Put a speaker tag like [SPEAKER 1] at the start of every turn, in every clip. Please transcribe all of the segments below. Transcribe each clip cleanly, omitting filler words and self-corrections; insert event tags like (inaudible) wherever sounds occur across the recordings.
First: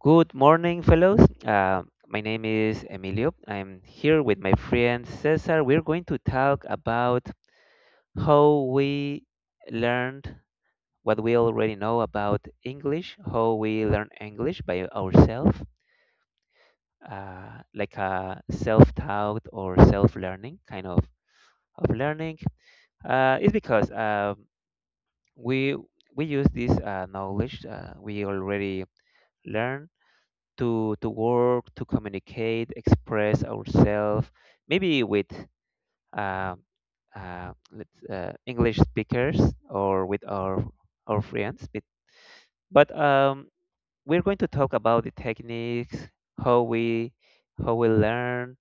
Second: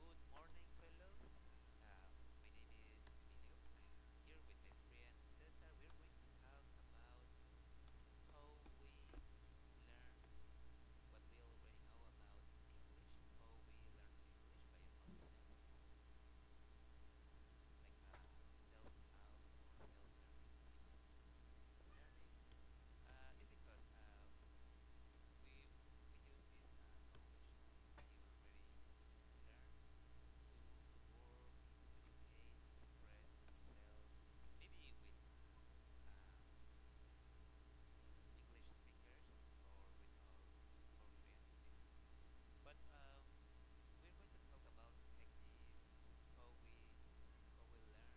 [SPEAKER 1] Good morning, fellows. My name is Emilio. I'm here with my friend Cesar. We're going to talk about how we learned what we already know about English, how we learn English by ourselves, like a self taught or self learning kind of learning. It's because we, we use this knowledge, we already learned to work, to communicate, express ourselves, maybe with um, English speakers or with our friends. But we're going to talk about the techniques, how we how we learn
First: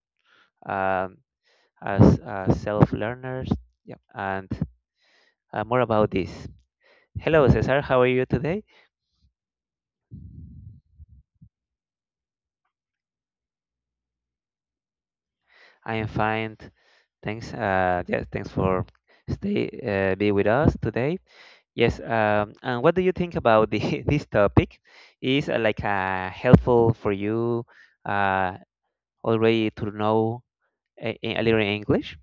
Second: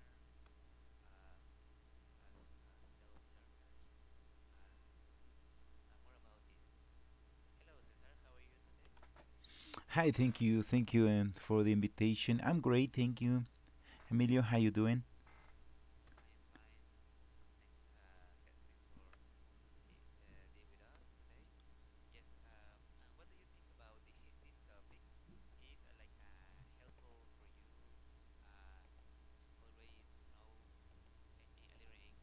[SPEAKER 1] um, as self learners, yeah, and more about this. Hello, Cesar. How are you today?
[SPEAKER 2] Hi, thank you for the invitation. I'm great, thank you. Emilio, how you doing?
[SPEAKER 1] I am fine. Thanks. Yeah, thanks for stay be with us today. Yes, and what do you think about (laughs) this topic? Is like helpful for you uh, already to know a little English?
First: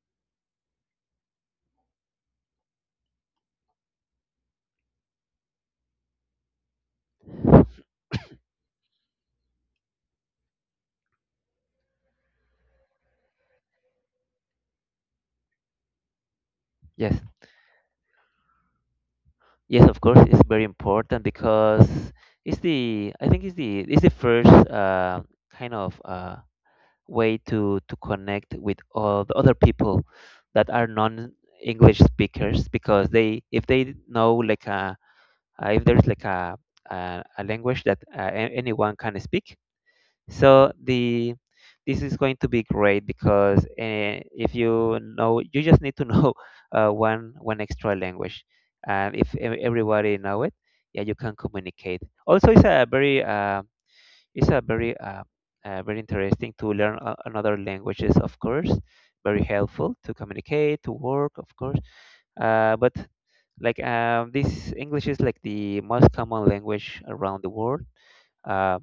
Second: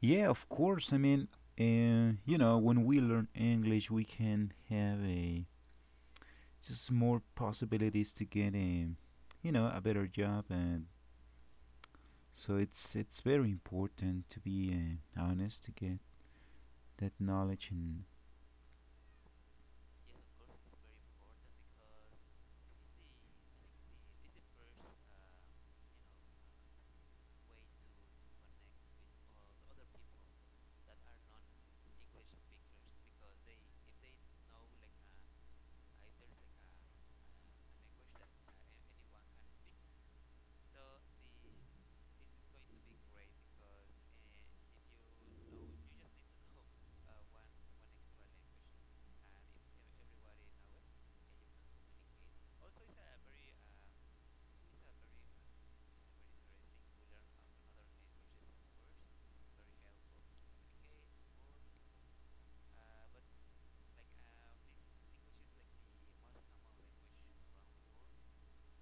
[SPEAKER 2] Yeah, of course. I mean, you know, when we learn English, we can have a just more possibilities to get a, you know, a better job, and so it's very important to be honest to get that
[SPEAKER 1] Yes,
[SPEAKER 2] knowledge. And
[SPEAKER 1] yes, of course, it's very important because it's the I think it's the first kind of way to connect with all the other people that are non English speakers because they, if they know like a, if there's like a language that, anyone can speak, so the this is going to be great, because if you know, you just need to know (laughs) one extra language, and if everybody know it, yeah, you can communicate. Also it's a very, very interesting to learn another languages, of course. Very helpful to communicate, to work, of course, but like, this english is like the most common language around the world, uh,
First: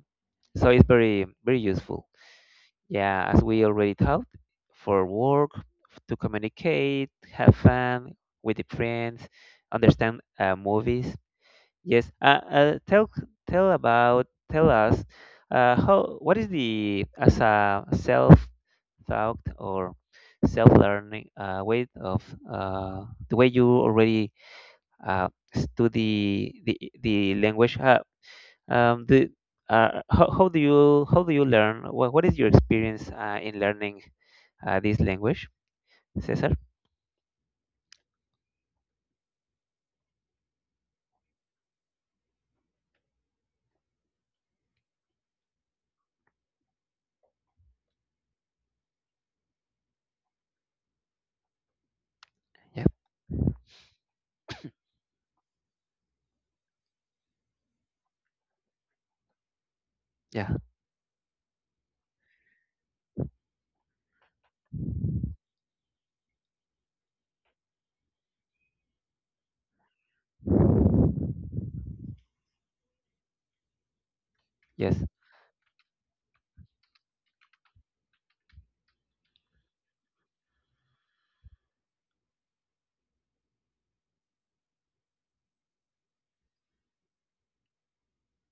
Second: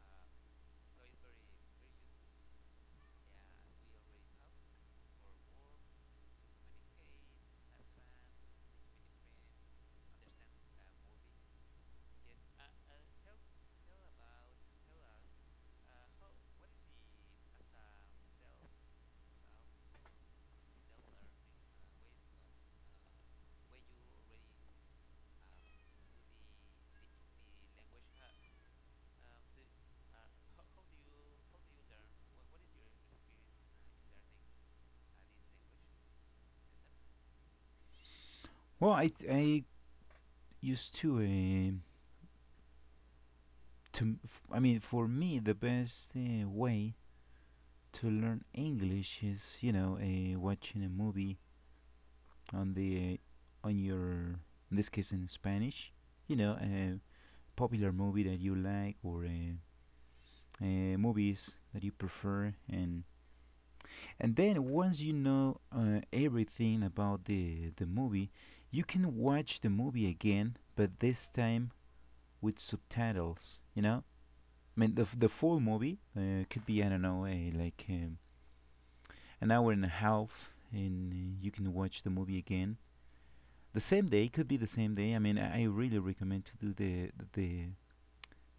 [SPEAKER 1] so it's very very useful, yeah, as we already talked, for work, to communicate, have fun with the friends, understand movies. Yes. Tell about tell us how, what is the, as a self taught or self learning way of, the way you already uh, study the language. The how do you How do you learn? What is your experience in learning this language, Cesar?
[SPEAKER 2] well, I used to to I mean, for me, the best way to learn English is, you know, watching a movie on
[SPEAKER 1] Yeah.
[SPEAKER 2] the on your in this case in Spanish, you know, a popular movie that you like or
[SPEAKER 1] Yeah.
[SPEAKER 2] movies that you prefer, and then once you know everything about the movie, you can watch the movie again, but this time with subtitles. You know, I mean
[SPEAKER 1] Yes.
[SPEAKER 2] the full movie could be I don't know, a like an hour and a half, and you can watch the movie again. The same day. It could be the same day. I mean, I really recommend to do the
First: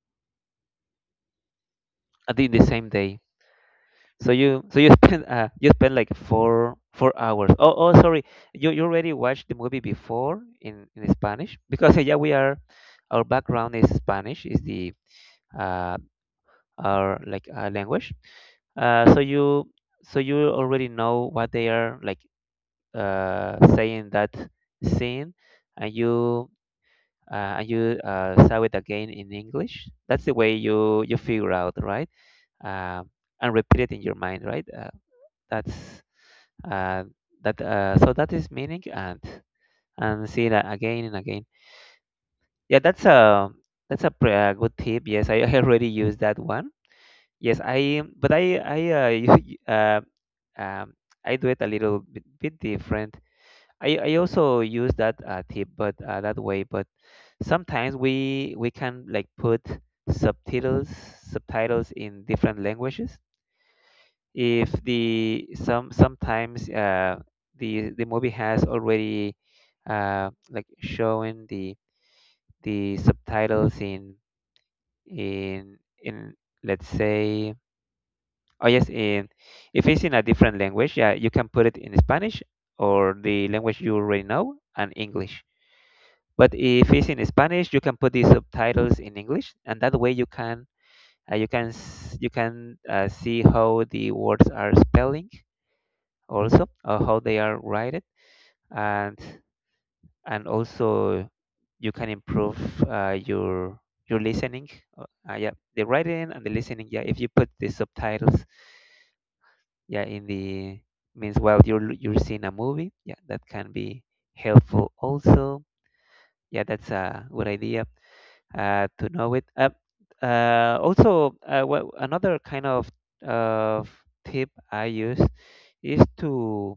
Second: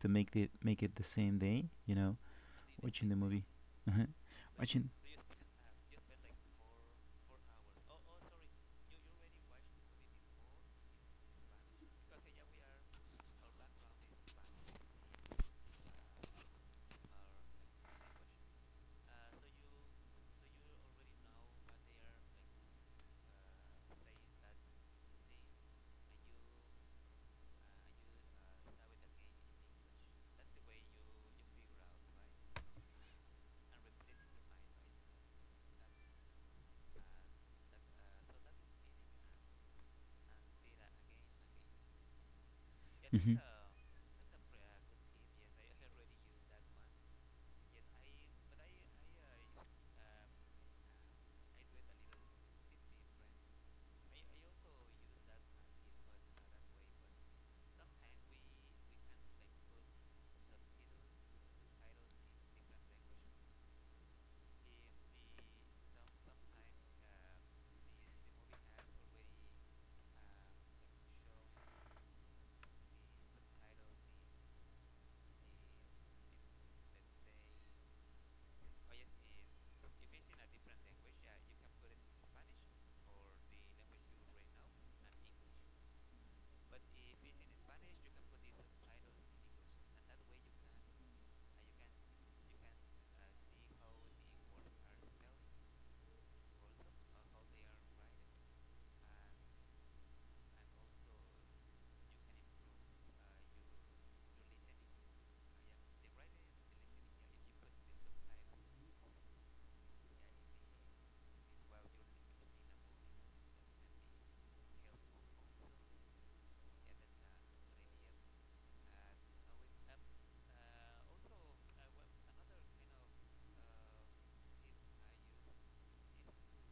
[SPEAKER 2] to make the make it the same day. You know,
[SPEAKER 1] I did the same
[SPEAKER 2] watching the
[SPEAKER 1] day.
[SPEAKER 2] movie, uh-huh.
[SPEAKER 1] So you
[SPEAKER 2] Watching.
[SPEAKER 1] (laughs) spend, uh, you spend like four hours. Oh sorry, you already watched the movie before in Spanish because, (laughs) yeah, we are, our background is Spanish, is the uh our, like, language. Uh so you so you already know what they are, like, saying that scene, and you, saw it again in English. That's the way you figure out, right, um and repeat it in your mind, right. That's uh, that So that is meaning, and see that again and again, yeah. That's
[SPEAKER 2] Hmm
[SPEAKER 1] a good tip, yes. I, (laughs) I already used that one. Yes. I but I (laughs) u- um, I do it a little bit, different. I also use that tip, but that way. But sometimes we can, like, put subtitles, in different languages. If the, sometimes the movie has already like showing the subtitles in in in let's say, oh yes in if it's in a different language, yeah, you can put it in Spanish, or the language you already know, and English. But if it's in Spanish, you can put the subtitles in English, and that way you can, you can you can, see how the words are spelling, also, how they are rated, and also you can improve your listening, uh, yeah, the writing and the listening. Yeah, if you put the subtitles, yeah, in the, means, while you're you're seeing a movie, yeah, that can be helpful also. Yeah, that's a good idea to know it. Also, another kind of of tip I use is to,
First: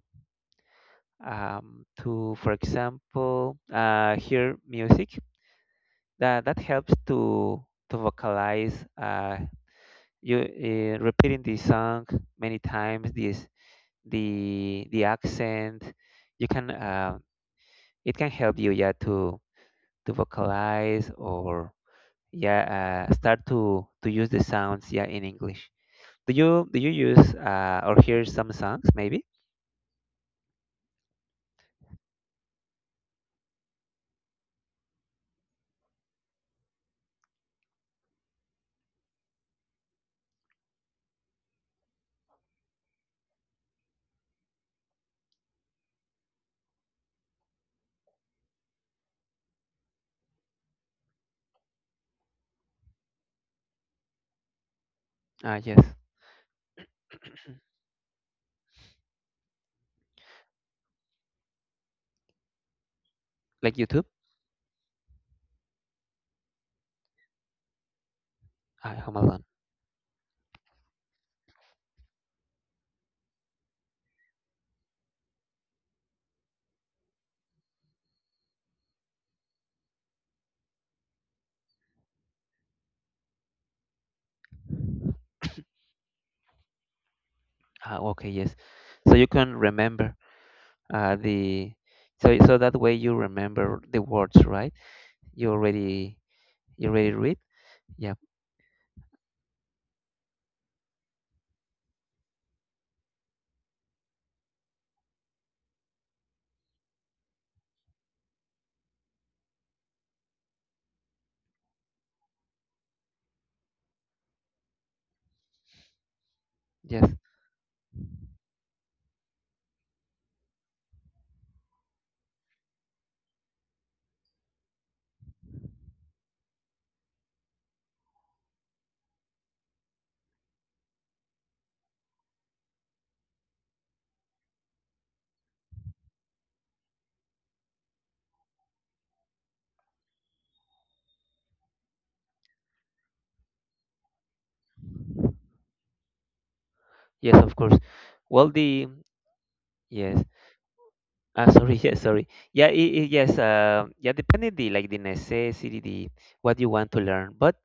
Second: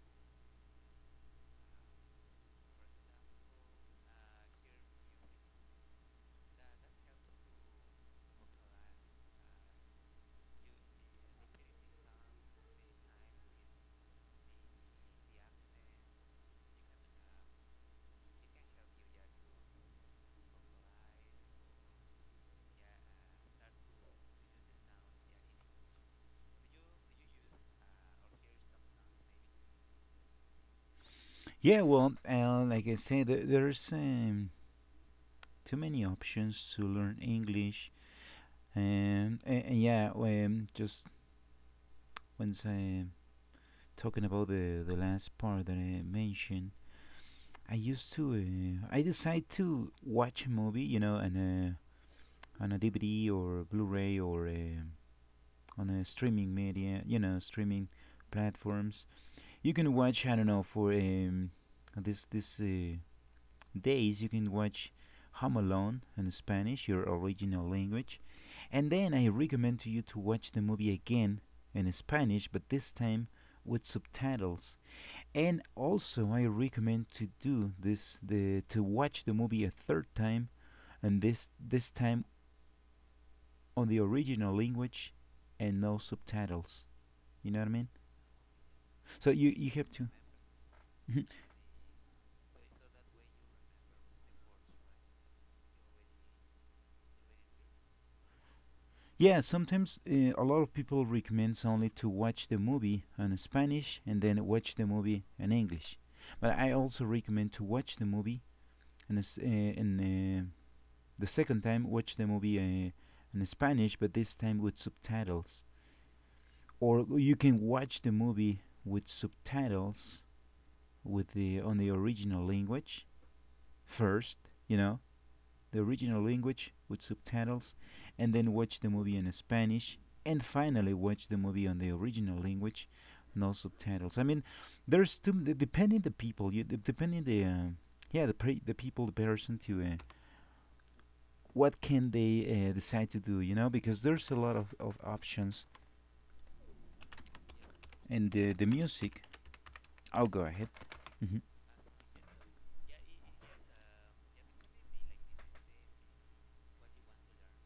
[SPEAKER 1] to, for example, hear music. That helps to vocalize. Uh, you, repeating the song many times. This, the accent. You can, it can help you, yeah, to vocalize, or, yeah, start to use the sounds, yeah, in English. Do you use, or hear some songs, maybe?
[SPEAKER 2] Yeah, well, like I said, there's too many options to learn English, and yeah, just once I talking about the last part that I mentioned, I used to, I decide to watch a movie, you know, and on a DVD or Blu-ray or
[SPEAKER 1] Yes,
[SPEAKER 2] on a streaming media, you know, streaming platforms. You can watch, I don't know, for this
[SPEAKER 1] like YouTube.
[SPEAKER 2] days you can watch Home Alone in Spanish, your original language. And then
[SPEAKER 1] Home
[SPEAKER 2] I
[SPEAKER 1] Alone.
[SPEAKER 2] recommend to you to watch the movie again in Spanish, but this time with subtitles. And also I recommend to do this the to watch the movie a third time and this time on the original language and no subtitles. You know what I mean?
[SPEAKER 1] Okay, yes. So
[SPEAKER 2] So
[SPEAKER 1] you
[SPEAKER 2] you
[SPEAKER 1] can
[SPEAKER 2] have to
[SPEAKER 1] remember
[SPEAKER 2] (laughs)
[SPEAKER 1] the so, so that way you remember the words, right? You already, you already read. Yeah.
[SPEAKER 2] Yeah, sometimes a lot of people recommends only to watch the movie in Spanish and then watch the movie in English. But I also recommend to watch and uh, in uh, the second time watch the movie in Spanish, but this time with subtitles.
[SPEAKER 1] Yes.
[SPEAKER 2] Or you can watch the movie with subtitles with the on the original language first, you know, the original language with subtitles, and then watch the movie in Spanish, and finally watch the movie on the original language, no subtitles. I mean, there's two. Depending the people, you, depending the yeah the people, the person to what can they decide to do, you know, because there's a lot of options,
[SPEAKER 1] Yes, of course.
[SPEAKER 2] and
[SPEAKER 1] Well,
[SPEAKER 2] the
[SPEAKER 1] the
[SPEAKER 2] music.
[SPEAKER 1] Yes.
[SPEAKER 2] I'll go ahead. Hmm
[SPEAKER 1] Ah, (laughs) sorry. Yeah, I yes, yeah, depending the, like, the necessity, the what you want to learn. But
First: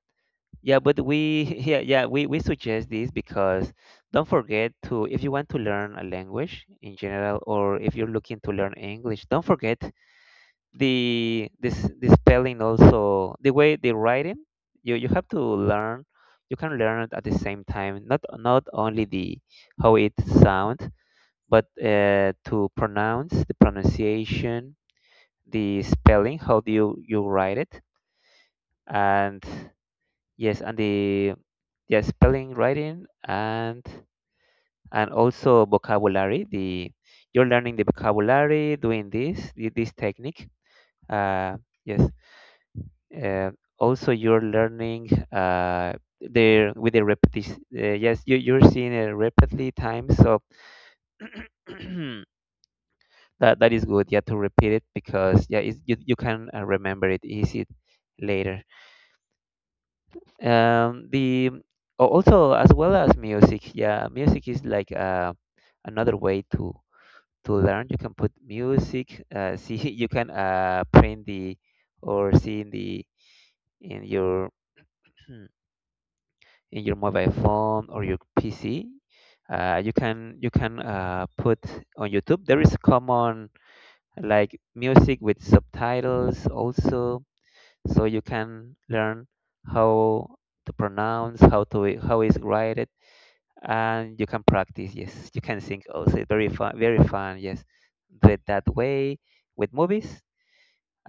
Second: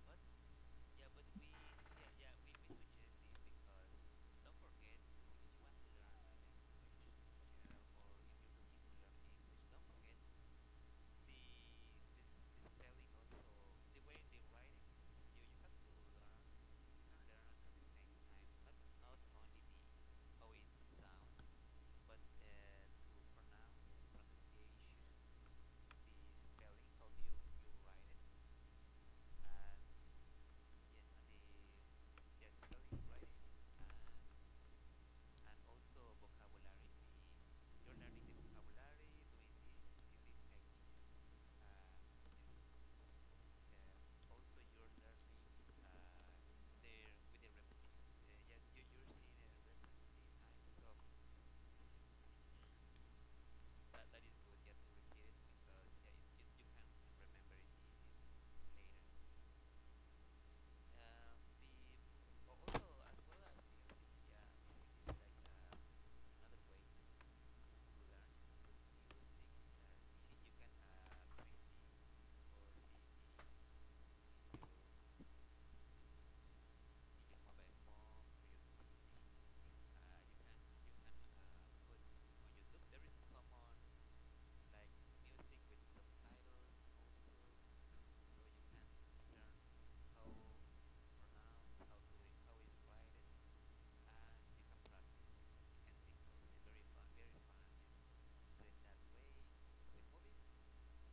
[SPEAKER 1] yeah, but we (laughs) yeah, yeah, we suggest this because, don't forget to, if you want to learn a language in general, or if you're looking to learn English, don't forget the spelling, also the way, the writing. You have to learn, you can learn it at the same time, not only the how it sounds, but, to pronounce the pronunciation, the spelling, how do you write it, and yes, and the, yeah, spelling, writing, and also vocabulary. The You're learning the vocabulary, doing this this technique. Uh, yes. Uh, Also, you're learning, there with the repetition. Yes, you, you're seeing it repeatedly times. So (clears throat) that is good. Yeah, to repeat it, because, yeah, you, you can, remember it easy later. The Oh, also, as well as music, yeah, music is like another way to learn. You can put music. See, (laughs) you can, print the, or see in the, in your (clears throat) in your mobile phone, or your PC. You can put on YouTube. There is common, like, music with subtitles also, so you can learn how to pronounce, how to, how is written, and you can practice. Yes, you can sing also. Very fun, very fun. Yes, do it that way, with movies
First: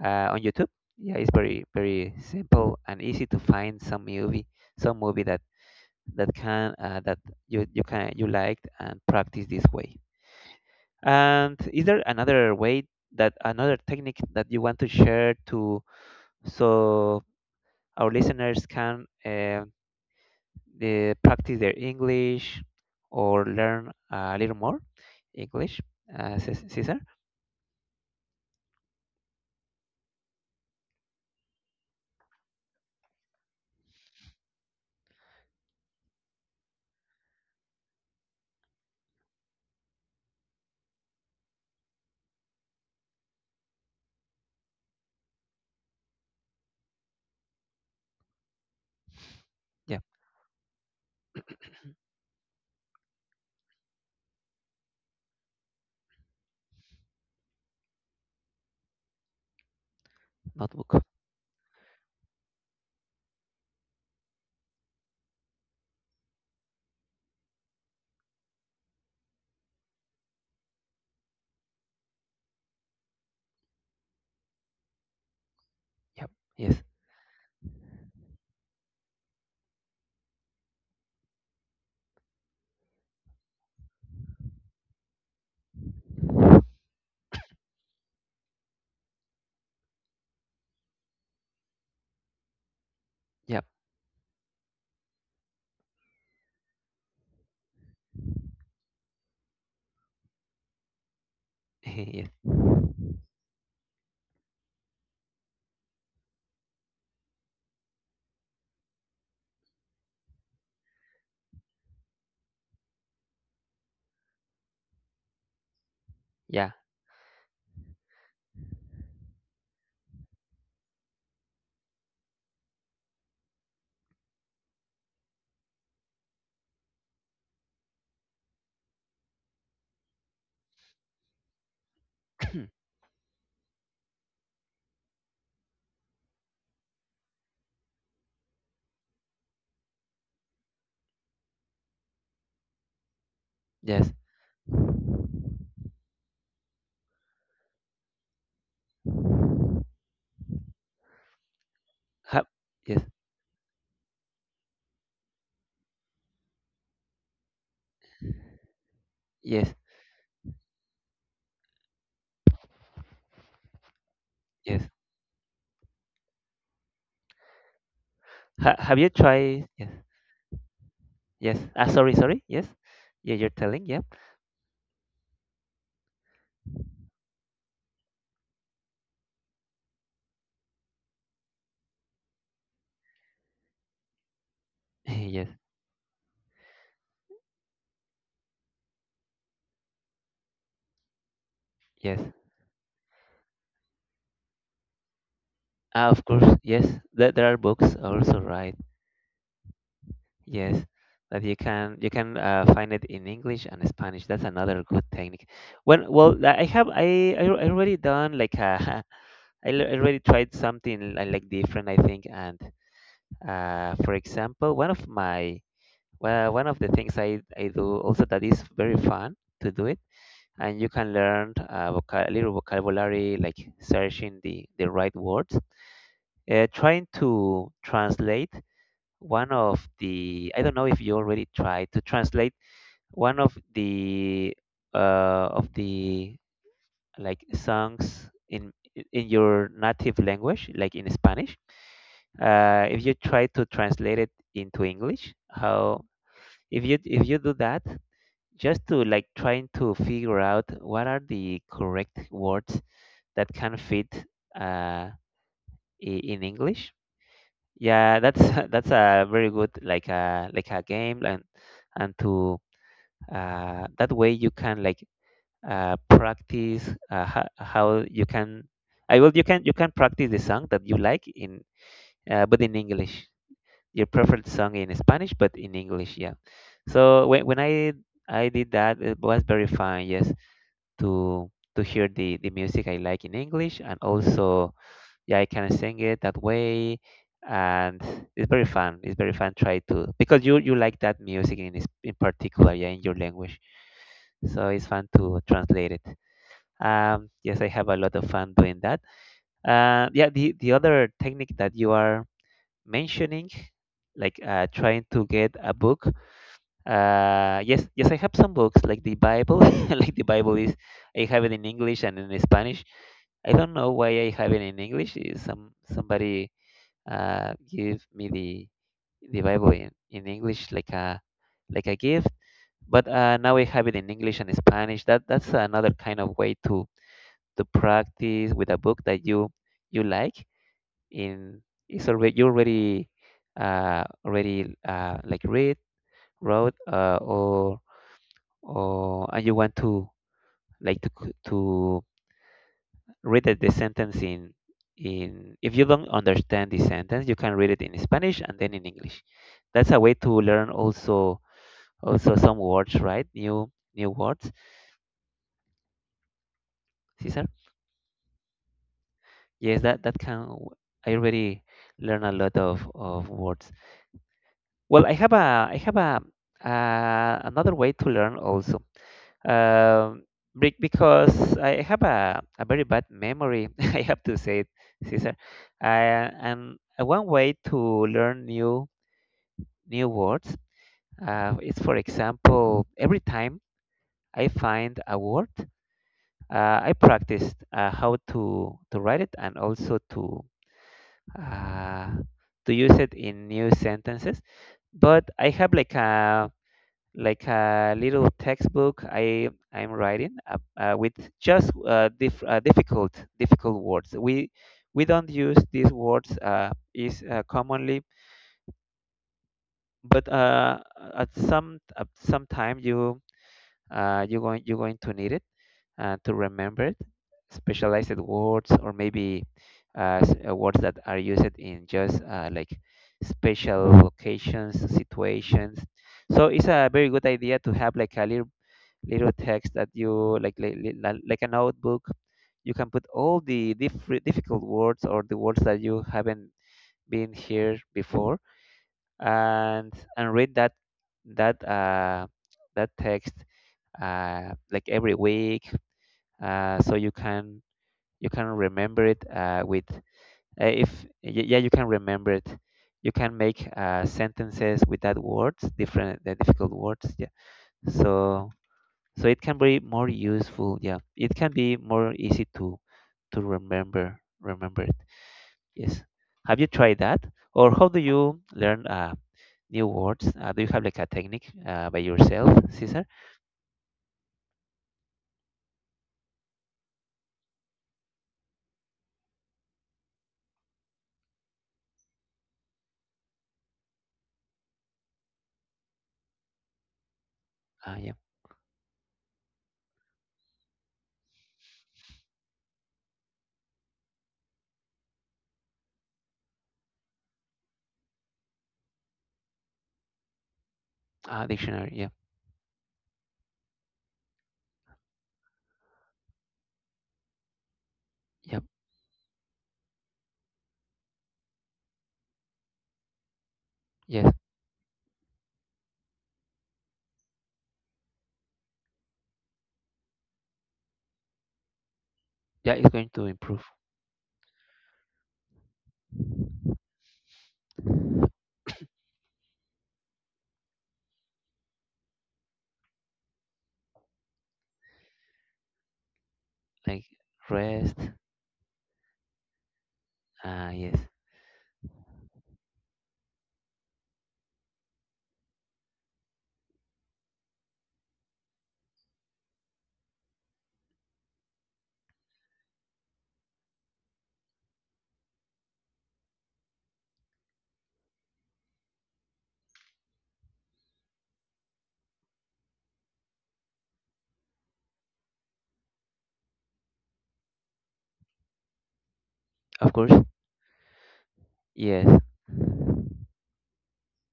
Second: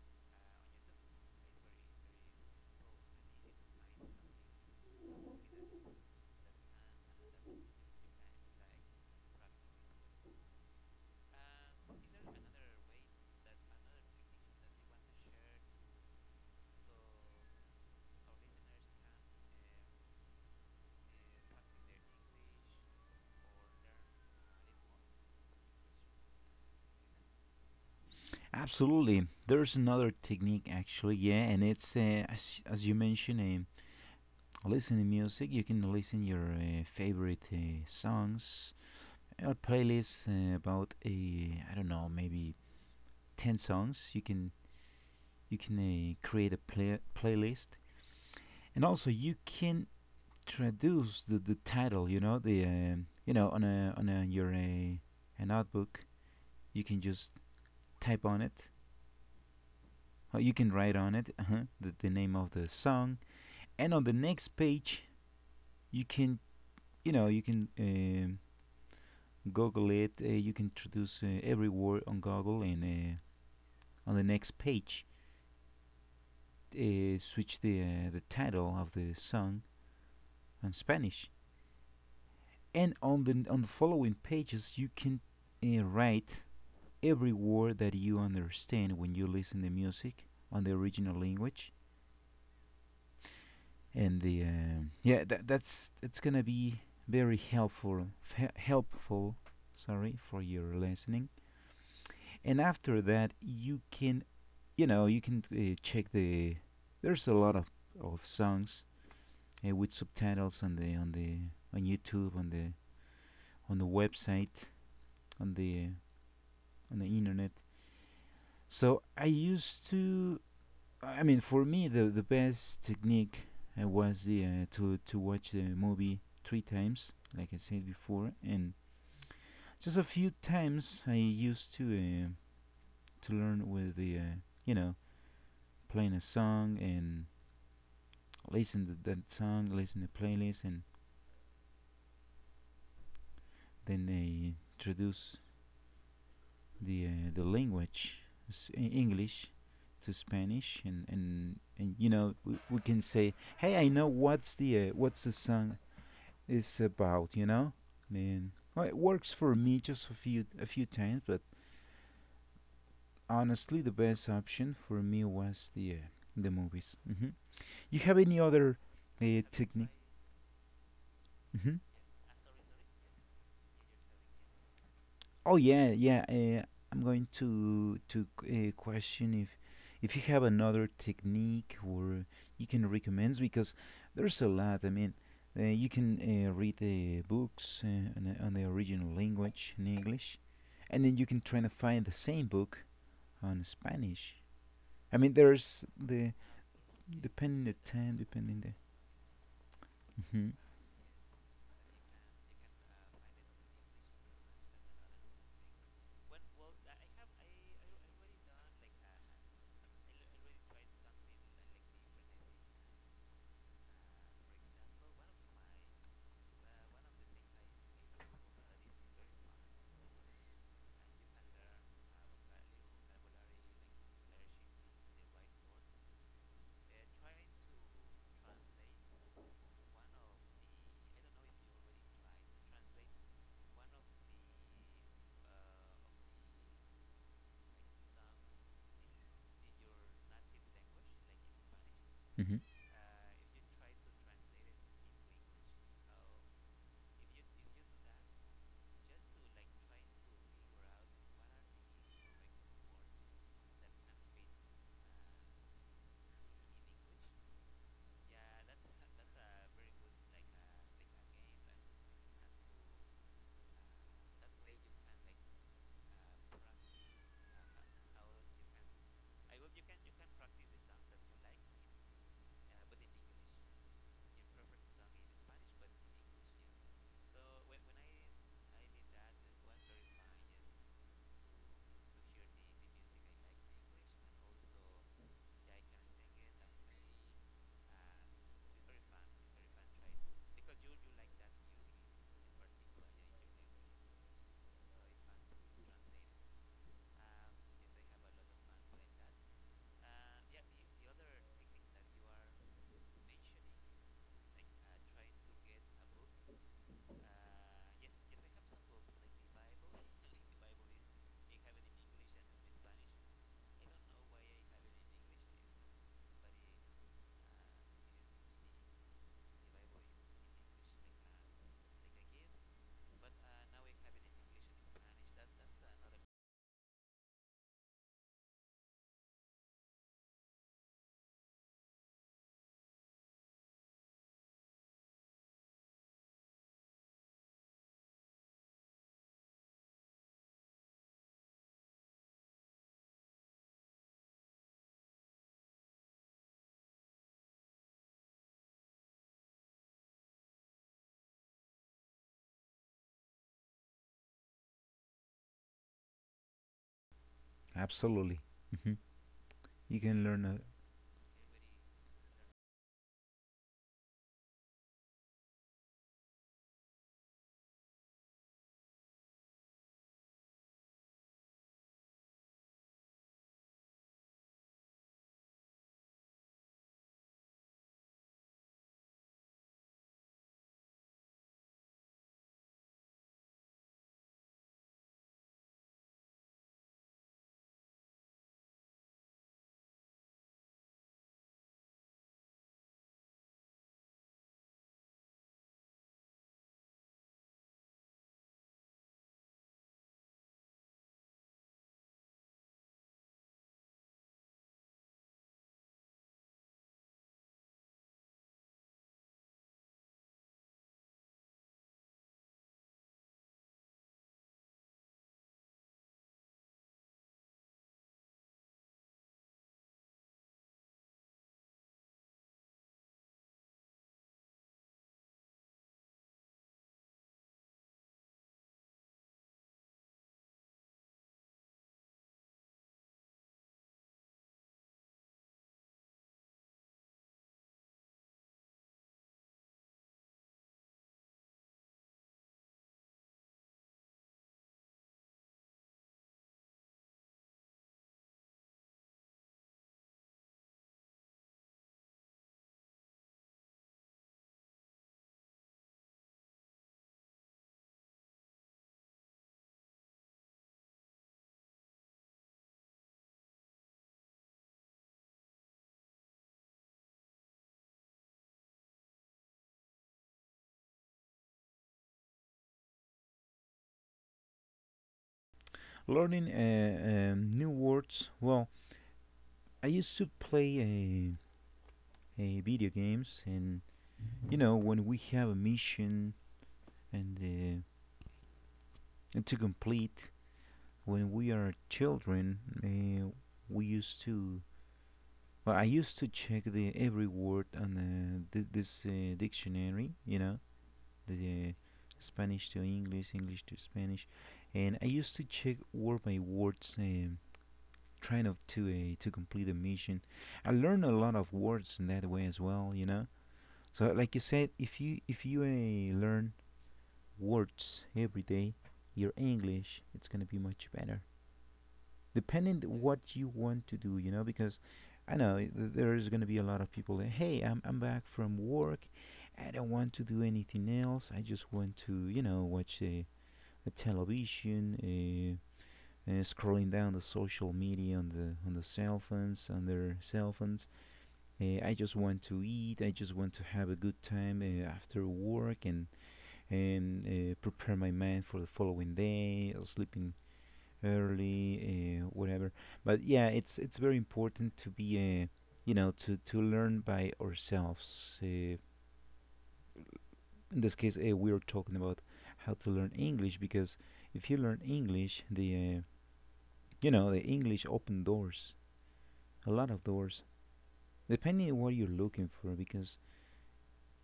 [SPEAKER 1] on youtube, yeah. It's very very simple and easy to find some movie, that that can, that you can, you liked, and practice this way. And is there another way, that another technique, that you want to share, to, so our listeners can, they practice their English, or learn a little more English. Caesar,
[SPEAKER 2] Absolutely, there's another technique actually, yeah, and it's as you mentioned, um, listening music. You can listen your favorite songs. A playlist about a I don't know maybe ten songs. You can create a playlist, and also you can
[SPEAKER 1] yeah,
[SPEAKER 2] traduce the title. You know the you know on a your a notebook. You can just type on it. Or you can write
[SPEAKER 1] notebook.
[SPEAKER 2] on it the name of the song, and on the next page you can you know you can Google it. You can introduce every word on Google, and on the next page,
[SPEAKER 1] Yep. Yes.
[SPEAKER 2] switch the title of the song on Spanish. And on the following pages, you can write every word that you understand when you listen to music on the original language.
[SPEAKER 1] Yep.
[SPEAKER 2] And the yeah, that's it's gonna be very helpful helpful. Sorry for your listening,
[SPEAKER 1] (laughs) yes.
[SPEAKER 2] and after that you can you know you can check the there's a lot of songs with subtitles on the on the on YouTube on the website on the
[SPEAKER 1] Yeah.
[SPEAKER 2] on the internet, so I used to. I mean, for me the best technique was the to watch the movie three times like I said before, and just a few times I used to learn with the you know playing a song and listen to that song, listen to the playlist, and then
[SPEAKER 1] Yes.
[SPEAKER 2] they introduce the language, English, to Spanish, and and you know
[SPEAKER 1] Have.
[SPEAKER 2] we can
[SPEAKER 1] Yes.
[SPEAKER 2] say, hey, I know what's the song is about, you know, man. Well, it works for me
[SPEAKER 1] Yes.
[SPEAKER 2] just a few times, but honestly, the best option for
[SPEAKER 1] Yes.
[SPEAKER 2] me was the movies. Hmm You have any other
[SPEAKER 1] Ha- have you
[SPEAKER 2] technique?
[SPEAKER 1] tried? Yes.
[SPEAKER 2] Hmm
[SPEAKER 1] Yes. Ah, sorry. Sorry. Yes. Yeah, you're telling. Yep.
[SPEAKER 2] Oh yeah, yeah. I'm going to question if you have another technique or you can recommend because there's a lot. I mean,
[SPEAKER 1] (laughs) yes.
[SPEAKER 2] you can read the books on the original language in English, and then you can try to find the
[SPEAKER 1] Yes.
[SPEAKER 2] same book on Spanish. I mean, there's
[SPEAKER 1] Ah,
[SPEAKER 2] the
[SPEAKER 1] of course. Yes. There,
[SPEAKER 2] depending the
[SPEAKER 1] are books
[SPEAKER 2] time, depending
[SPEAKER 1] also,
[SPEAKER 2] the.
[SPEAKER 1] right?
[SPEAKER 2] Hmm
[SPEAKER 1] Yes, that you can, find it in English and Spanish. That's another good technique. When, well, I have, I already done, like a, (laughs) I already tried something like different, I think. And for example, one of my, well, one of the things I do also, that is very fun to do it, and you can learn, little vocabulary, like searching the right words, trying to translate one of the, I don't know if you already tried to translate one of the, uh, of the like songs in your native language, like in Spanish.
[SPEAKER 2] hmm
[SPEAKER 1] If you try to translate it into English, how, if you, do that, just to, like, trying to figure out what are the correct words that can fit uh, i- in English. Yeah, that's (laughs) that's a very good, like a, like a game, and to, that way you can, like, practice, how you can, I will, you can, practice the song that you like in, but in English, your preferred song in Spanish, but in English, yeah. So when, I did that, it was very fun, yes, to to hear the music I like in English, and also, yeah, I can sing it that way. And it's very fun, it's very fun, try to, because you like that music in, in particular, yeah, in your language, so it's fun to translate it. Yes, I have a lot of fun doing that. Yeah, the other technique that you are mentioning, like, trying to get a book. Yes, yes, I have some books, like the Bible. (laughs) Like the Bible is, I have it in English and in Spanish. I don't know why I have it in English. Is, somebody give me the Bible in English, like a, like a gift, but now I have it in English and Spanish. That's another kind of way to practice with a book that you like in it's already you already already like read wrote or and you want to like to read the sentence in if you don't understand the sentence you can read it in Spanish and then in English. That's a way to learn also, also some words, right? New words, Cesar.
[SPEAKER 2] Absolutely,
[SPEAKER 1] Yes, that
[SPEAKER 2] you
[SPEAKER 1] that
[SPEAKER 2] can
[SPEAKER 1] can,
[SPEAKER 2] learn a,
[SPEAKER 1] I already learn a lot of words. Well, I have a another way to learn also. Um, because I have a very bad memory, (laughs) I have to say it, Cesar. Uh, and one way to learn new words is, for example, every time I find a word, I practiced how to write it and also uh, to use it in new sentences. But I have like a little textbook I'm writing with just difficult words. We don't use these words is commonly, but at some time you you going you're going to need it to remember it, specialized words or maybe words that are used in just like special locations situations. So it's a very good idea to have like a little text that you like, a notebook. You can put all the different difficult words or the words that you haven't been here before, and read that uh that text like every week, so you can remember it with if yeah, you can remember it. You can make sentences with that words, different, the difficult words, yeah. So it can be more useful, yeah, it can be more easy to remember it. Yes. Have you tried that, or how do you learn new words? Do you have like a technique by yourself, Cesar?
[SPEAKER 2] learning new words. Well, I used to play a video games, and you know when we have a mission and
[SPEAKER 1] Yeah.
[SPEAKER 2] to complete. When we are children, uh, we used to. Well, I used to check the every word on this dictionary. You know the
[SPEAKER 1] Dictionary, yeah.
[SPEAKER 2] Spanish to English, English to Spanish, and I used to check word by words. Trying
[SPEAKER 1] Yep.
[SPEAKER 2] of to complete a mission. I learned a lot of words in that way as well, you know, so
[SPEAKER 1] Yes.
[SPEAKER 2] like you said, if you learn words every day, your English it's gonna be much better.
[SPEAKER 1] Yeah, it's
[SPEAKER 2] Depending
[SPEAKER 1] going to
[SPEAKER 2] what you
[SPEAKER 1] improve.
[SPEAKER 2] want to do, you know, because I know there's gonna be a lot of people that hey, I'm back from work, I don't want to do anything else. I just want to you know watch a television. Scrolling
[SPEAKER 1] Like
[SPEAKER 2] down the social
[SPEAKER 1] rest.
[SPEAKER 2] media on the cell phones on their cell phones.
[SPEAKER 1] Yes.
[SPEAKER 2] I just want to eat. I just want to have a good time after work and and prepare my mind for the following day, sleeping early, whatever. But yeah, it's very important to be, you know, to learn by ourselves. In this case, we are talking about how to learn English because if you learn English, the you know the English open doors, a
[SPEAKER 1] Of
[SPEAKER 2] lot
[SPEAKER 1] course.
[SPEAKER 2] of doors, depending on what
[SPEAKER 1] Yes.
[SPEAKER 2] you're looking for. Because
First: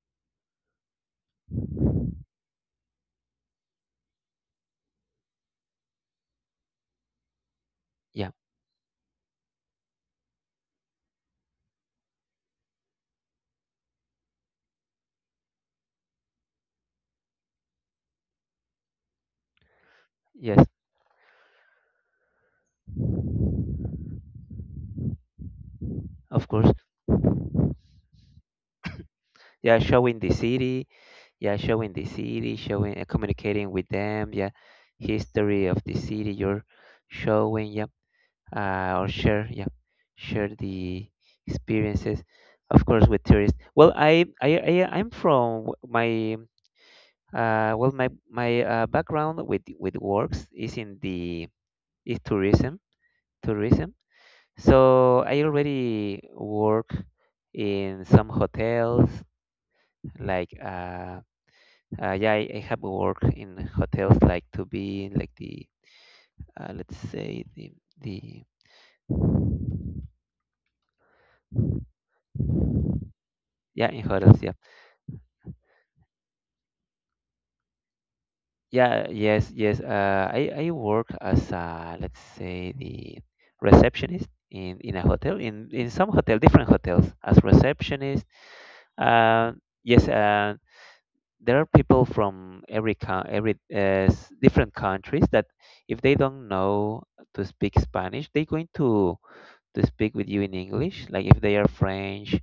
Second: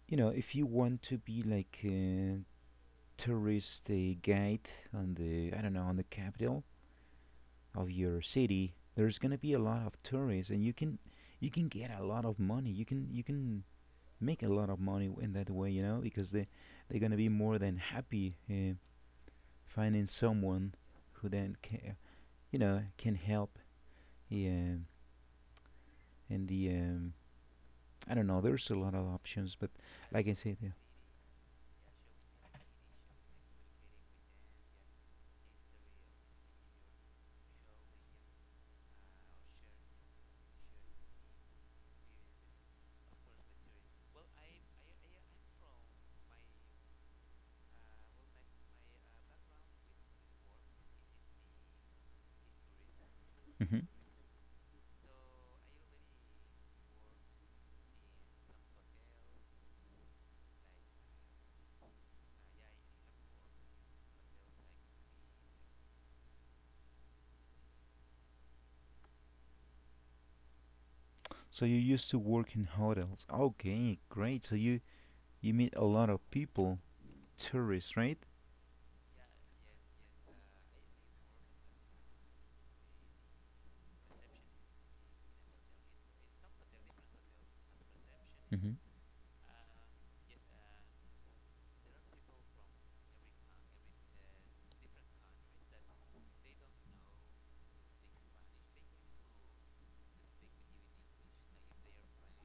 [SPEAKER 2] you know, if you want to be like a tourist guide on the I don't know on the capital, of your
[SPEAKER 1] Yeah.
[SPEAKER 2] city, there's gonna be a lot of tourists, and you can get a lot of money. You can make a lot of money in that way, you know, because they they're gonna be more than happy finding
[SPEAKER 1] Yes.
[SPEAKER 2] someone who then can, you know can help. Yeah,
[SPEAKER 1] Of
[SPEAKER 2] and the
[SPEAKER 1] course.
[SPEAKER 2] I don't know. There's a lot of options, but
[SPEAKER 1] Yeah, showing
[SPEAKER 2] like
[SPEAKER 1] the
[SPEAKER 2] I said, yeah.
[SPEAKER 1] city, yeah, showing the city, showing, communicating with them, yeah, history of the city you're showing, yeah, or share, yeah, share the experiences, of course, with tourists. Well, I'm from my well my background with works is in the is tourism,
[SPEAKER 2] hmm
[SPEAKER 1] tourism. So I already work in some hotels like. Yeah, I have worked in hotels like to be in like the let's say the the
[SPEAKER 2] so you used to work in hotels.
[SPEAKER 1] yeah
[SPEAKER 2] Okay,
[SPEAKER 1] in hotels,
[SPEAKER 2] great.
[SPEAKER 1] yeah.
[SPEAKER 2] So you meet a lot of people, tourists, right?
[SPEAKER 1] Yeah, yes, yes, I work as a, let's say the receptionist in a hotel in some hotel, different hotels as receptionist.
[SPEAKER 2] Mm-hmm.
[SPEAKER 1] uh, yes. There are people from every different countries that if they don't know to speak Spanish they're going to speak with you in English. Like if they are French,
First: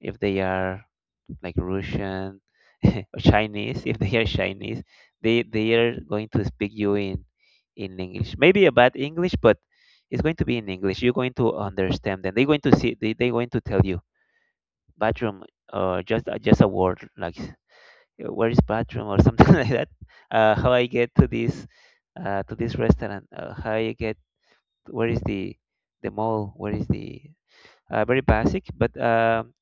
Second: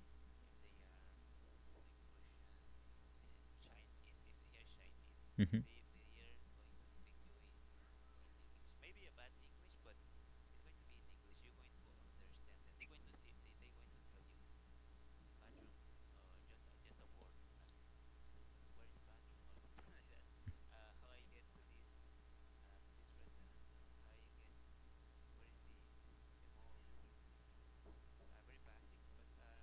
[SPEAKER 1] if they are like Russian, (laughs) or Chinese, if they are Chinese,
[SPEAKER 2] Mm-hmm.
[SPEAKER 1] they are going to speak you in English. Maybe a bad English, but it's going to be in English. You're going to understand them. They're going to see. They're going to tell you bathroom, or just a word like where is bathroom, or something (laughs) like that. How I get to this restaurant? How I get, where is the mall? Where is the very basic, but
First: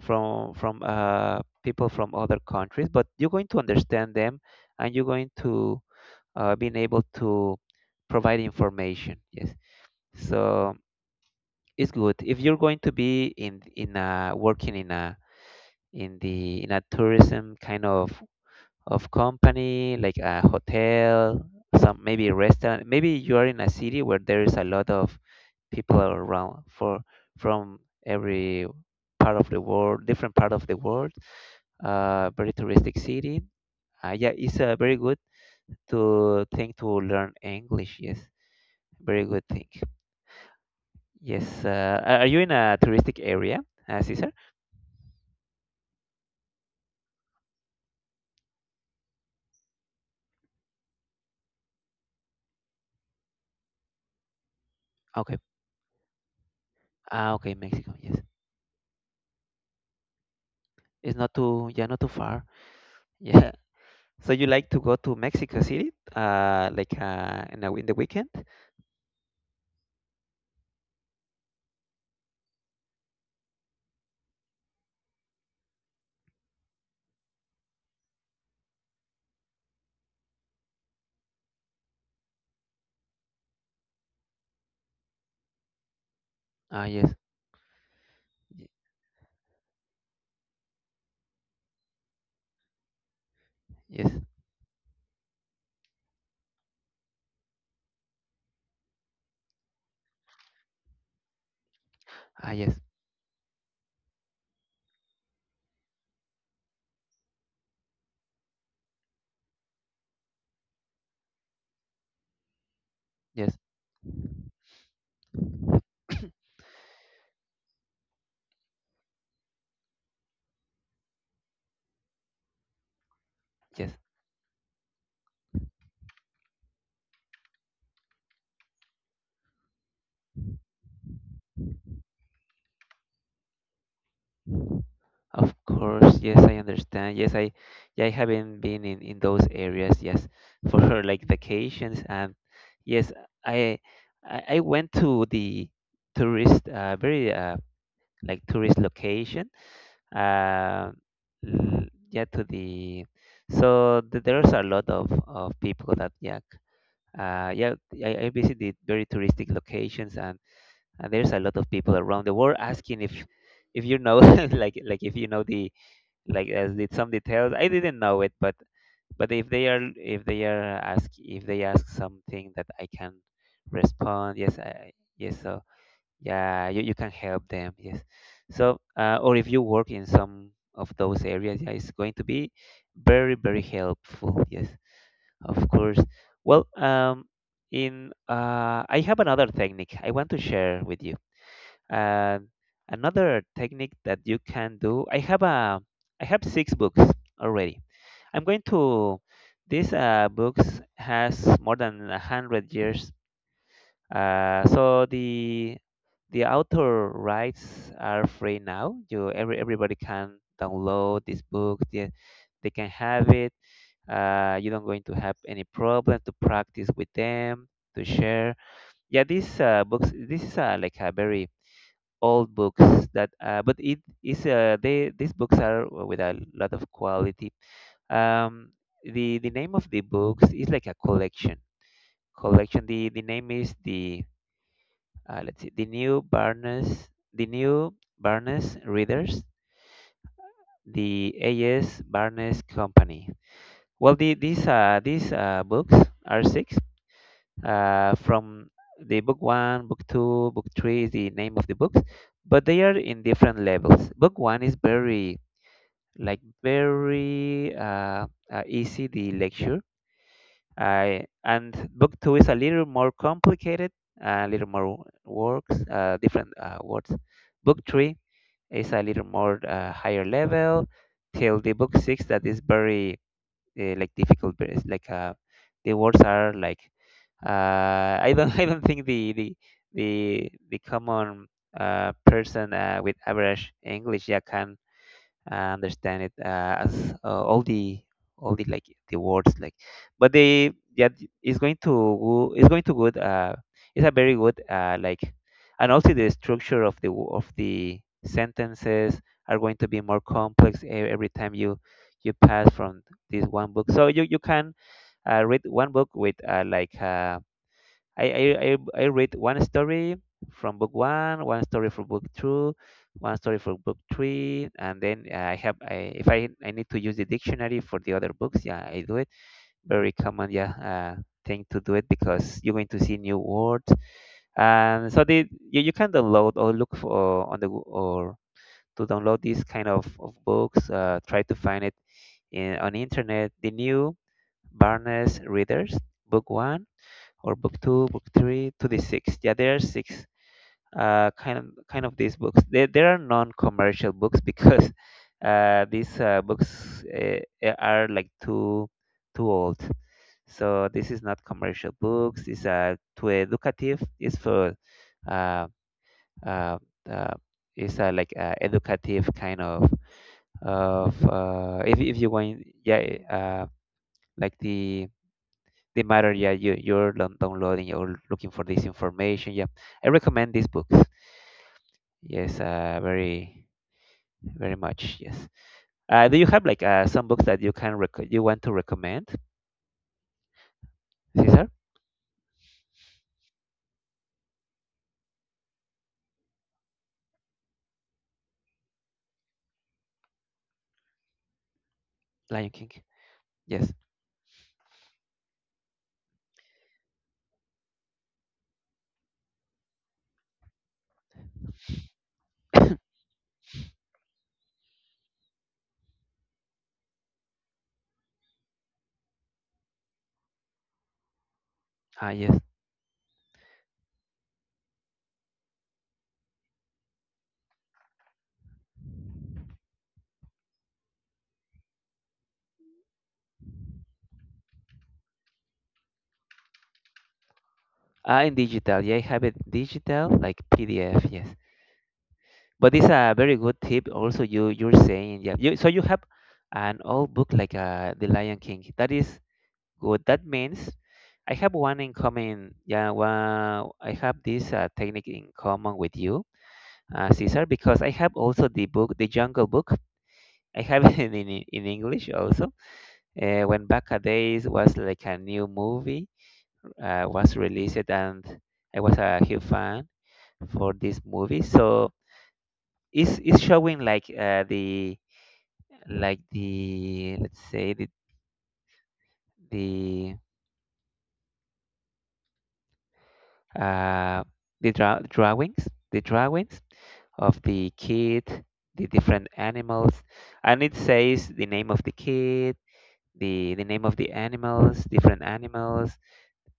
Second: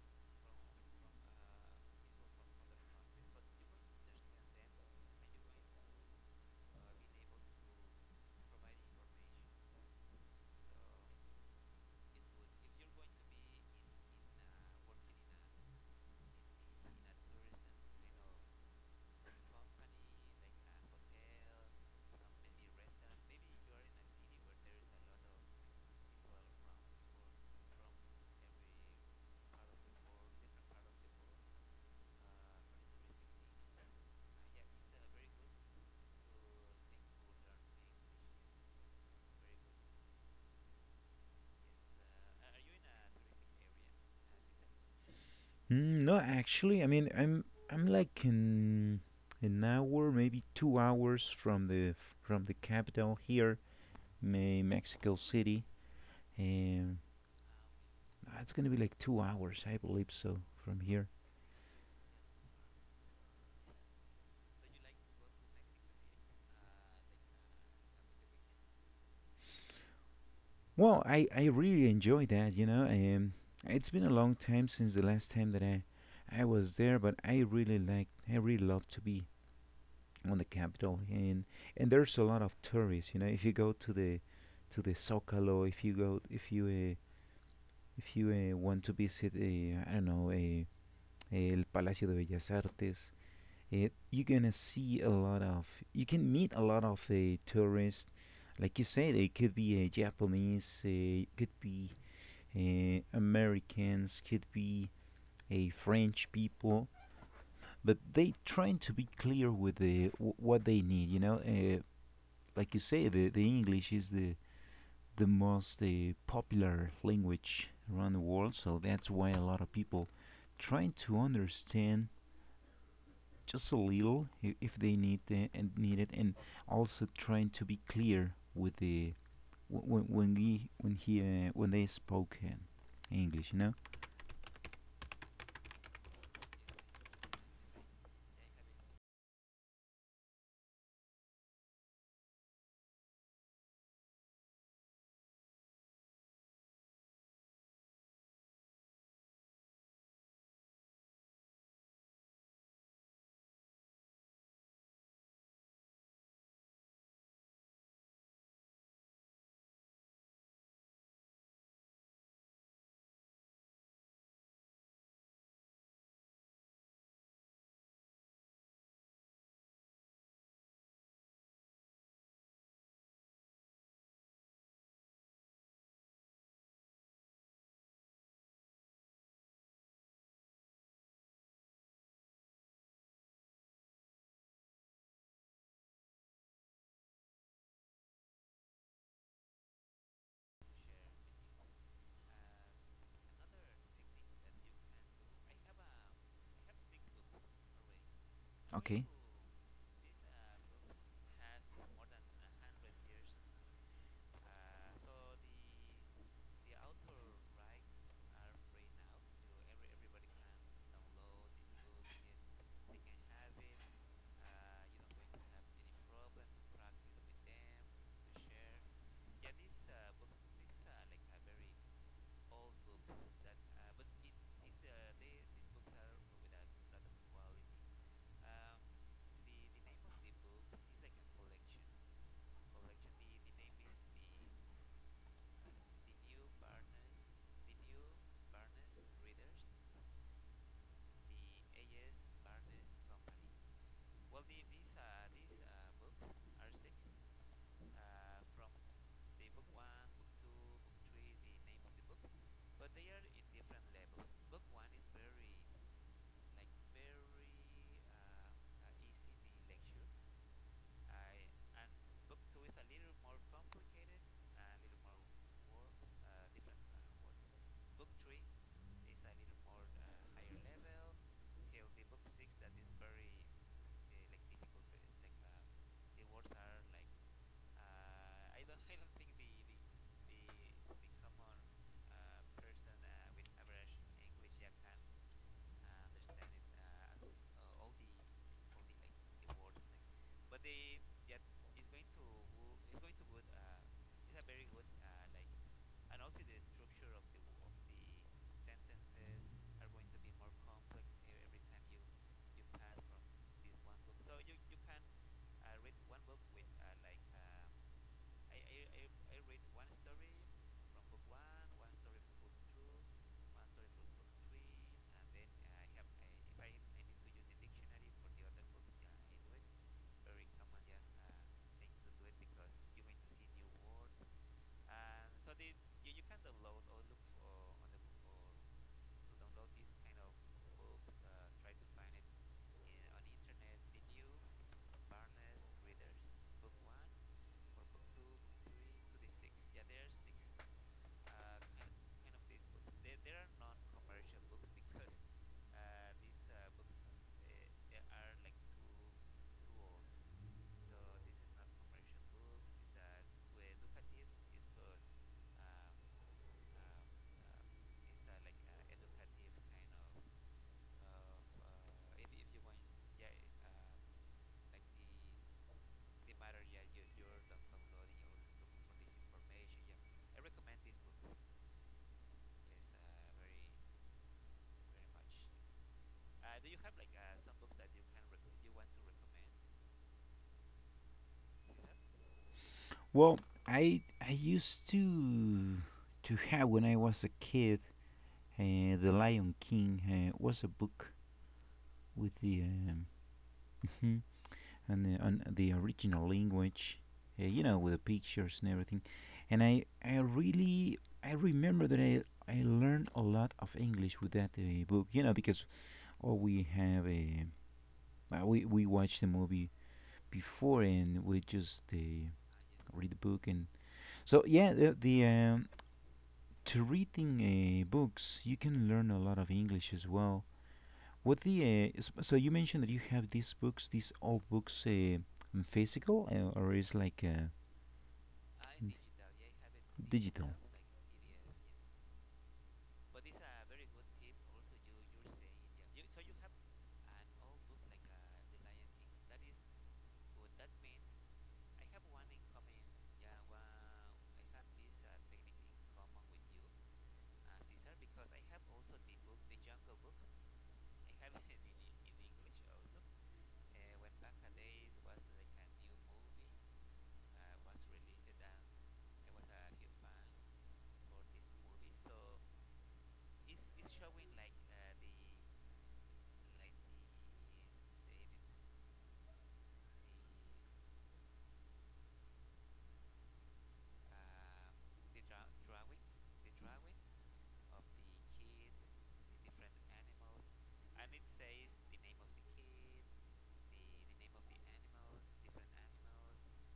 [SPEAKER 1] from people from other countries. But you're going to understand them, and you're going to being able to provide information. Yes, so it's good if you're going to be in a, working in a in the in a tourism kind of company like a hotel, some maybe a restaurant, maybe you are in a city where there is a lot of people are around for from every part of the world, different part of the world. Very touristic city. Yeah, it's a very good to thing to learn English. Yes, very good thing. Yes. Are you in a touristic area, Cesar?
[SPEAKER 2] Mm, no, actually, I mean, I'm like in an hour, maybe 2 hours from the capital here, Me- Mexico
[SPEAKER 1] Okay.
[SPEAKER 2] City, and
[SPEAKER 1] Ah, okay, Mexico. Yes,
[SPEAKER 2] it's gonna be like 2 hours, I believe so, from here.
[SPEAKER 1] it's not too, yeah, not too far. (laughs) Yeah. So you like to go to Mexico City, like in the weekend?
[SPEAKER 2] Well, I really enjoy that, you know, and it's been a long time since the last time that I was there, but I really like I really love to be on the capital, and there's a lot of tourists, you know, if you go to the Zocalo, if you
[SPEAKER 1] Ah, yes,
[SPEAKER 2] want to visit, I don't know, El Palacio de Bellas Artes,
[SPEAKER 1] yes.
[SPEAKER 2] you're gonna see a lot of, you can meet a lot of tourists. Like you said, it could be Japanese, could be
[SPEAKER 1] Ah, yes,
[SPEAKER 2] Americans, could be a French people, but they trying to be clear with w- what they need. You know, like you say, the
[SPEAKER 1] yes,
[SPEAKER 2] English is the most
[SPEAKER 1] (coughs)
[SPEAKER 2] popular language around the world, so that's why a lot of people trying to understand just a
[SPEAKER 1] yes.
[SPEAKER 2] little if they need the, and need it, and also trying to be clear with the when he when he when they spoke English, you know.
[SPEAKER 1] Of course, yes, I understand. Yes, I, yeah, I haven't been in those areas. Yes, for (laughs) like vacations. Yes, I, I went to the tourist, very like tourist location. Uh, l- yeah, to the, so there's a lot of people that yeah, yeah, I visited very touristic locations, and there's a lot of people around the world asking if you know (laughs) like if you know the like as did some details. I didn't know it, but if they are, if they are ask, if they ask something that I can respond, yes, I, yes, so yeah, you can help them, yes. So or if you work in some of those areas, yeah, it's going to be very helpful. Yes, of course. Well, in I have another technique I want to share with you. And another technique that you can do, I have a, I have six books already. I'm going
[SPEAKER 2] Okay.
[SPEAKER 1] to, these books has more than 100 years. So the author rights are free now. You every everybody can download this book. They can have it. You don't going to have any problem to practice with them to share. Yeah, these books. This is like a very old books that but it is they these books are with a lot of quality. um the name of the books is like a collection, collection. The name is the let's see, the new Barnes, the new Barnes Readers, the as Barnes Company. Well, the these books are six from the book one, book two, book three, is the name of the books. But they are in different levels. Book one is very like very easy the lecture. I and book two is a little more complicated, a little more works, different words. Book three is a little more higher level. Till the book six, that is very like difficult, but it's like the words are like I don't (laughs) I don't think the common person with average English, yeah, can I understand it as all the like the words like, but they yeah it's going to it's going to good. It's a very good like, and also the structure of the of the sentences are going to be more complex every time you you pass from this one book. So you can read one book with like. I, I, I, I read one story from book one, one story from book two, one story from book three, and then I have I, if I, I need to use the dictionary for the other books, yeah, I do it. Very common, yeah, thing to do it because you're going to see new words. And so the you, you can download or look for on the or to download these kind of books. Try to find it in on the internet. The new Barnes Readers, book one or book two, book three to the six. Yeah, there are six kind of these books. There are non-commercial books because (laughs) these books are like too too old. So this is not commercial books. It's too educative. It's for uh, uh, uh, it's like educative kind of if you want yeah like the matter, yeah, you, you're downloading or looking for this information. Yeah, I recommend these books. Yes, very much. Yes. Do you have like some books that you can you want to recommend, Cesar?
[SPEAKER 2] Well, I I used to have when I was a kid, The Lion King was a book with the
[SPEAKER 1] Lion King, yes.
[SPEAKER 2] (laughs) and the, on the original language, you know, with the pictures and everything. And I really, I remember that I
[SPEAKER 1] (coughs) Ah,
[SPEAKER 2] learned a lot of English with that book, you know, because all we have well, we watched the movie before and we just
[SPEAKER 1] yes.
[SPEAKER 2] read the book, and so yeah, the to reading books you can learn a lot of English as well. What so you mentioned that you have these books, these old books, in physical, or is like
[SPEAKER 1] Ah, in digital, yeah, I have it digital
[SPEAKER 2] digital.
[SPEAKER 1] like PDF. Yes, but it's a very good tip also you you're saying, yeah, you, so you have an old book like the Lion King that is good. That means I have one in common. Yeah, well, I have this technique in common with you, Cesar, because I have also the book, the Jungle Book. I have (laughs) it in English also. When back a days was like a new movie was released, and I was a huge fan for this movie. So it's showing like the like the let's say the uh, the drawings, of the kid, the different animals, and it says the name of the kid, the name of the animals, different animals,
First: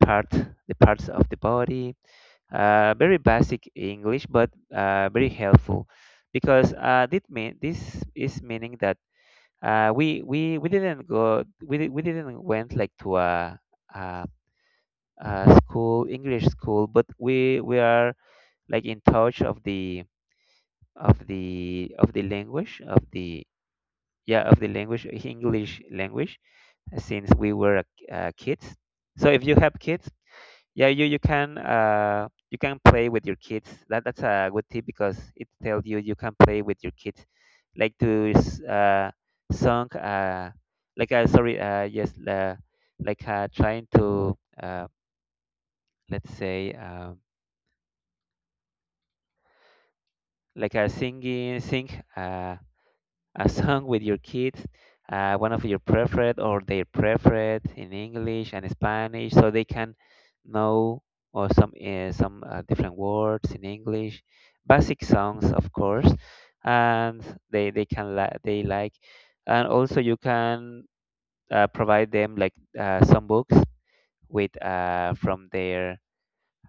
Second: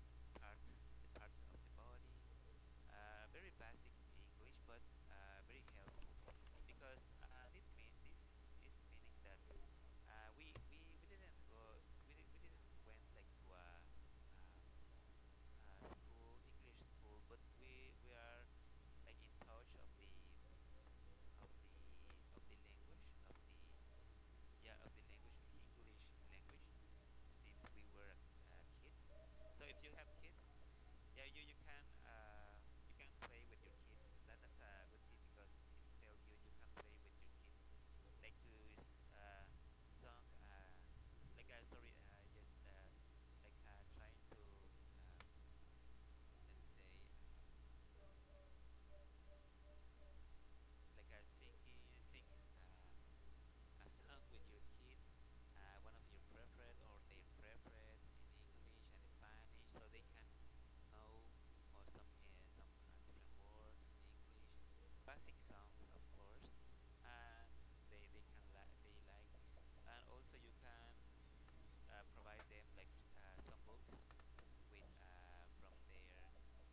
[SPEAKER 1] part the parts of the body. Very basic English, but very helpful because this is meaning that we didn't go we di- we didn't went like to a, a school English school, but we are like in touch of the of the of the language of the yeah of the language English language since we were kids. So if you have kids, yeah, you can you can play with your kids. That's a good tip because it tells you you can play with your kids, like to s- song like sorry yes like trying to, let's say, sing Uh, a song with your kids, one of your preferred or their preferred, in English and Spanish, so they can know or some different words in English, basic songs of course, and they like, and also you can provide them like some books with, from their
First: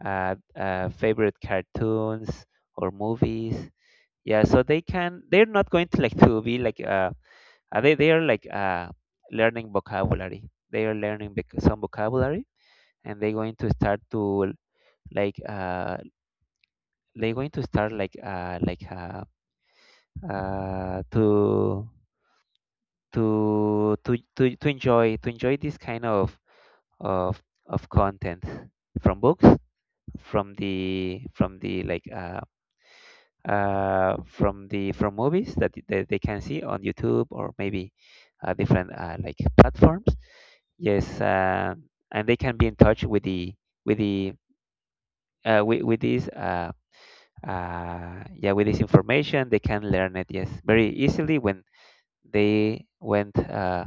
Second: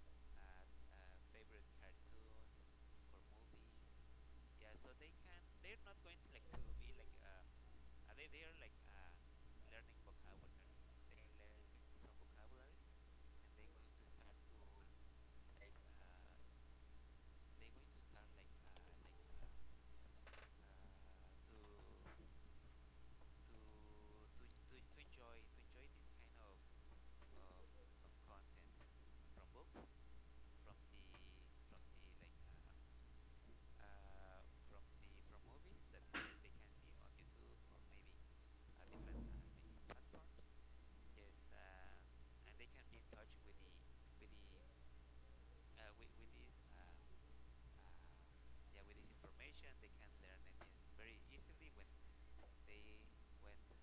[SPEAKER 1] favorite cartoons or movies. Yeah, so they can. They're not going to like to be like they are like learning vocabulary. They are learning some vocabulary, and they're going to start to like they're going to start like to to to enjoy this kind of of of content from books, from the like from the from movies that, that they can see on YouTube or maybe different like platforms. Yes. And they can be in touch with with the with this, yeah, with this information. They can learn it, yes, very easily when they went,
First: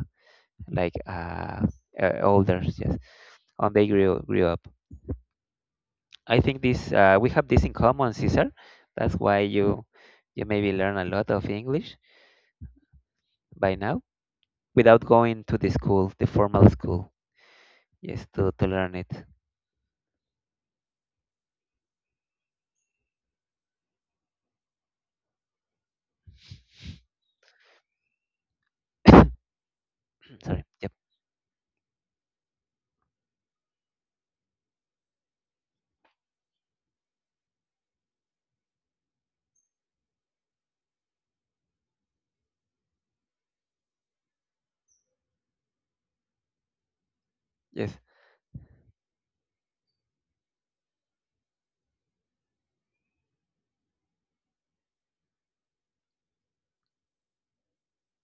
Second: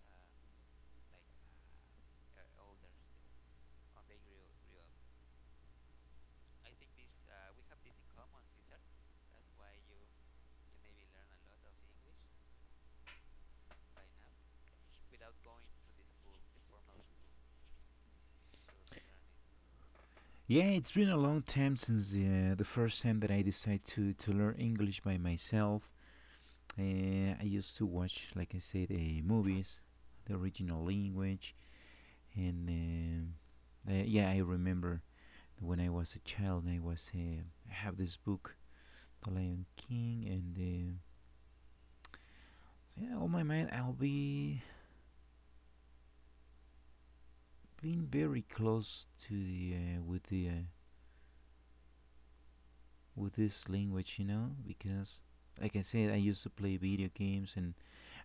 [SPEAKER 1] like uh, older, yes, on they grew grew up. I think this we have this in common, Cesar. That's why you maybe learn a lot of English by now without going to the school, the formal school. Yes, to learn it.
[SPEAKER 2] Yeah, it's been a long time since the first time that I decided to learn English by myself. I used to watch, like I said,
[SPEAKER 1] (coughs)
[SPEAKER 2] movies, the
[SPEAKER 1] Sorry.
[SPEAKER 2] original
[SPEAKER 1] Yep.
[SPEAKER 2] language, and yeah, I remember when I was a child, I have this book, The Lion King, and so yeah, on my mind, I'll be
[SPEAKER 1] Yes.
[SPEAKER 2] being very close to the with the with this language, you know, because like I said, I used to play video games, and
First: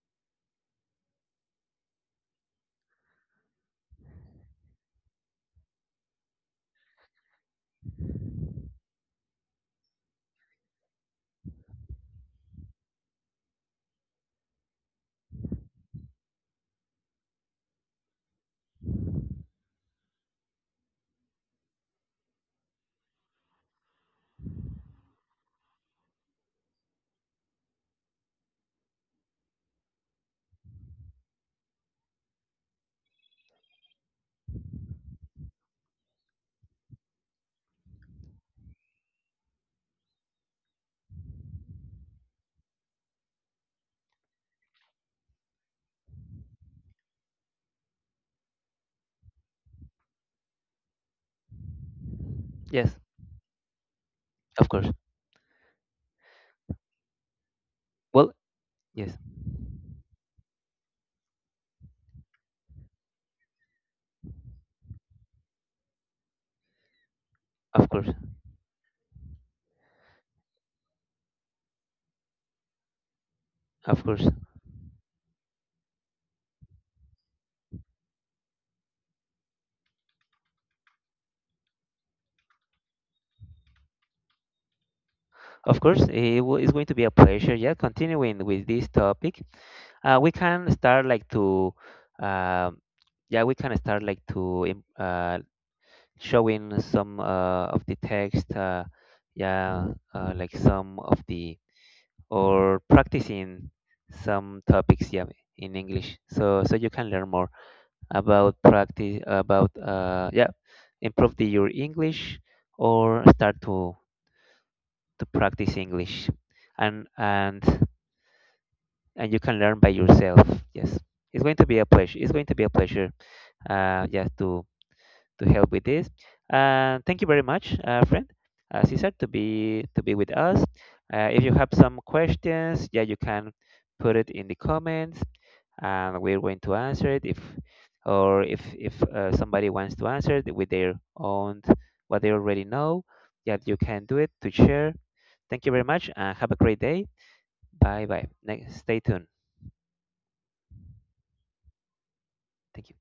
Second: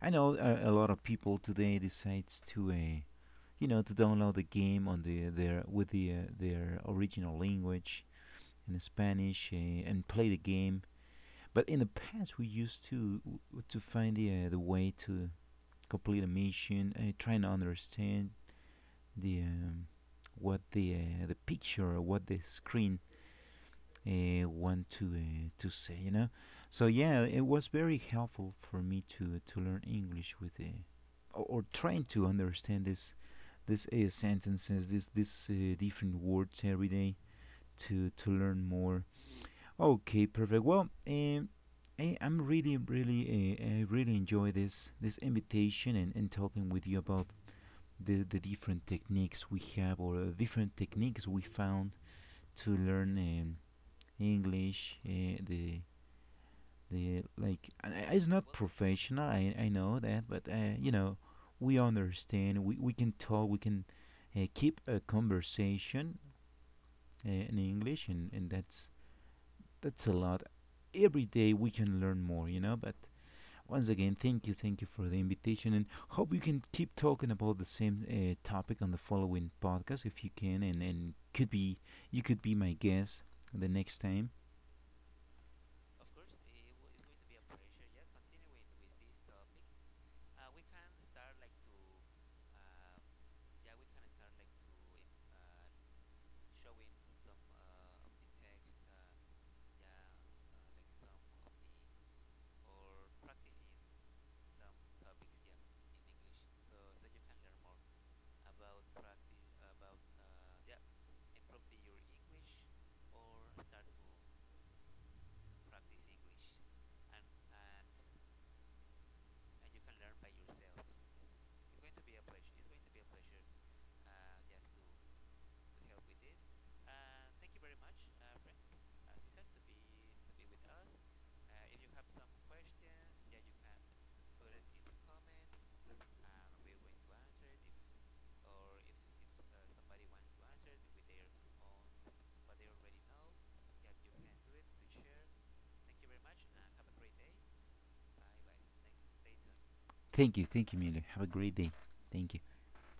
[SPEAKER 2] I know a lot of people today decides to, you know, to download the game on the their with their original language in Spanish, and play the game. But in the past, we used to find the way to complete a mission, trying to understand the what the picture, or what the screen want to say, you know. So yeah, it was very helpful for me to learn English with or trying to understand this sentences, this different words every day to learn more. Okay, perfect. Well, I'm really really I really enjoy this invitation and talking with you about the different techniques we have or different techniques we found to
[SPEAKER 1] Yes.
[SPEAKER 2] learn
[SPEAKER 1] Of course.
[SPEAKER 2] English, the like it's
[SPEAKER 1] Well,
[SPEAKER 2] not
[SPEAKER 1] yes,
[SPEAKER 2] professional, I know that, but you know we understand we can talk we can keep a conversation in
[SPEAKER 1] of
[SPEAKER 2] English,
[SPEAKER 1] course,
[SPEAKER 2] and that's a lot. Every day we can learn more, you know, but once
[SPEAKER 1] of
[SPEAKER 2] again,
[SPEAKER 1] course,
[SPEAKER 2] thank you, thank you for the invitation, and hope you can keep talking about the same topic on the following podcast if you can, and could be you could be my guest the next time.
[SPEAKER 1] of course. It w- it's going to be a pleasure. Yeah, continuing with this topic, we can start like to, um yeah, we can start like to showing some of the text, yeah, like some of the, or practicing some topics, yeah, in English. So you can learn more about practice, about, improve the, your English, or start to practice English, and and and you can learn by yourself. Yes, it's going to be a pleasure. It's going to be a pleasure. Yes, to help with this. Thank you very much, friend Cesar, to be with us. If you have some questions, yeah, you can put it in the comments, and we're going to answer it. If or if if somebody wants to answer it with their own what they already know, yeah, you can do it to share. Thank you very much and have a great day. Bye bye. Next, stay tuned.
[SPEAKER 2] Thank you, thank you, Miller. Have a great day. Thank you.
[SPEAKER 1] Thank you.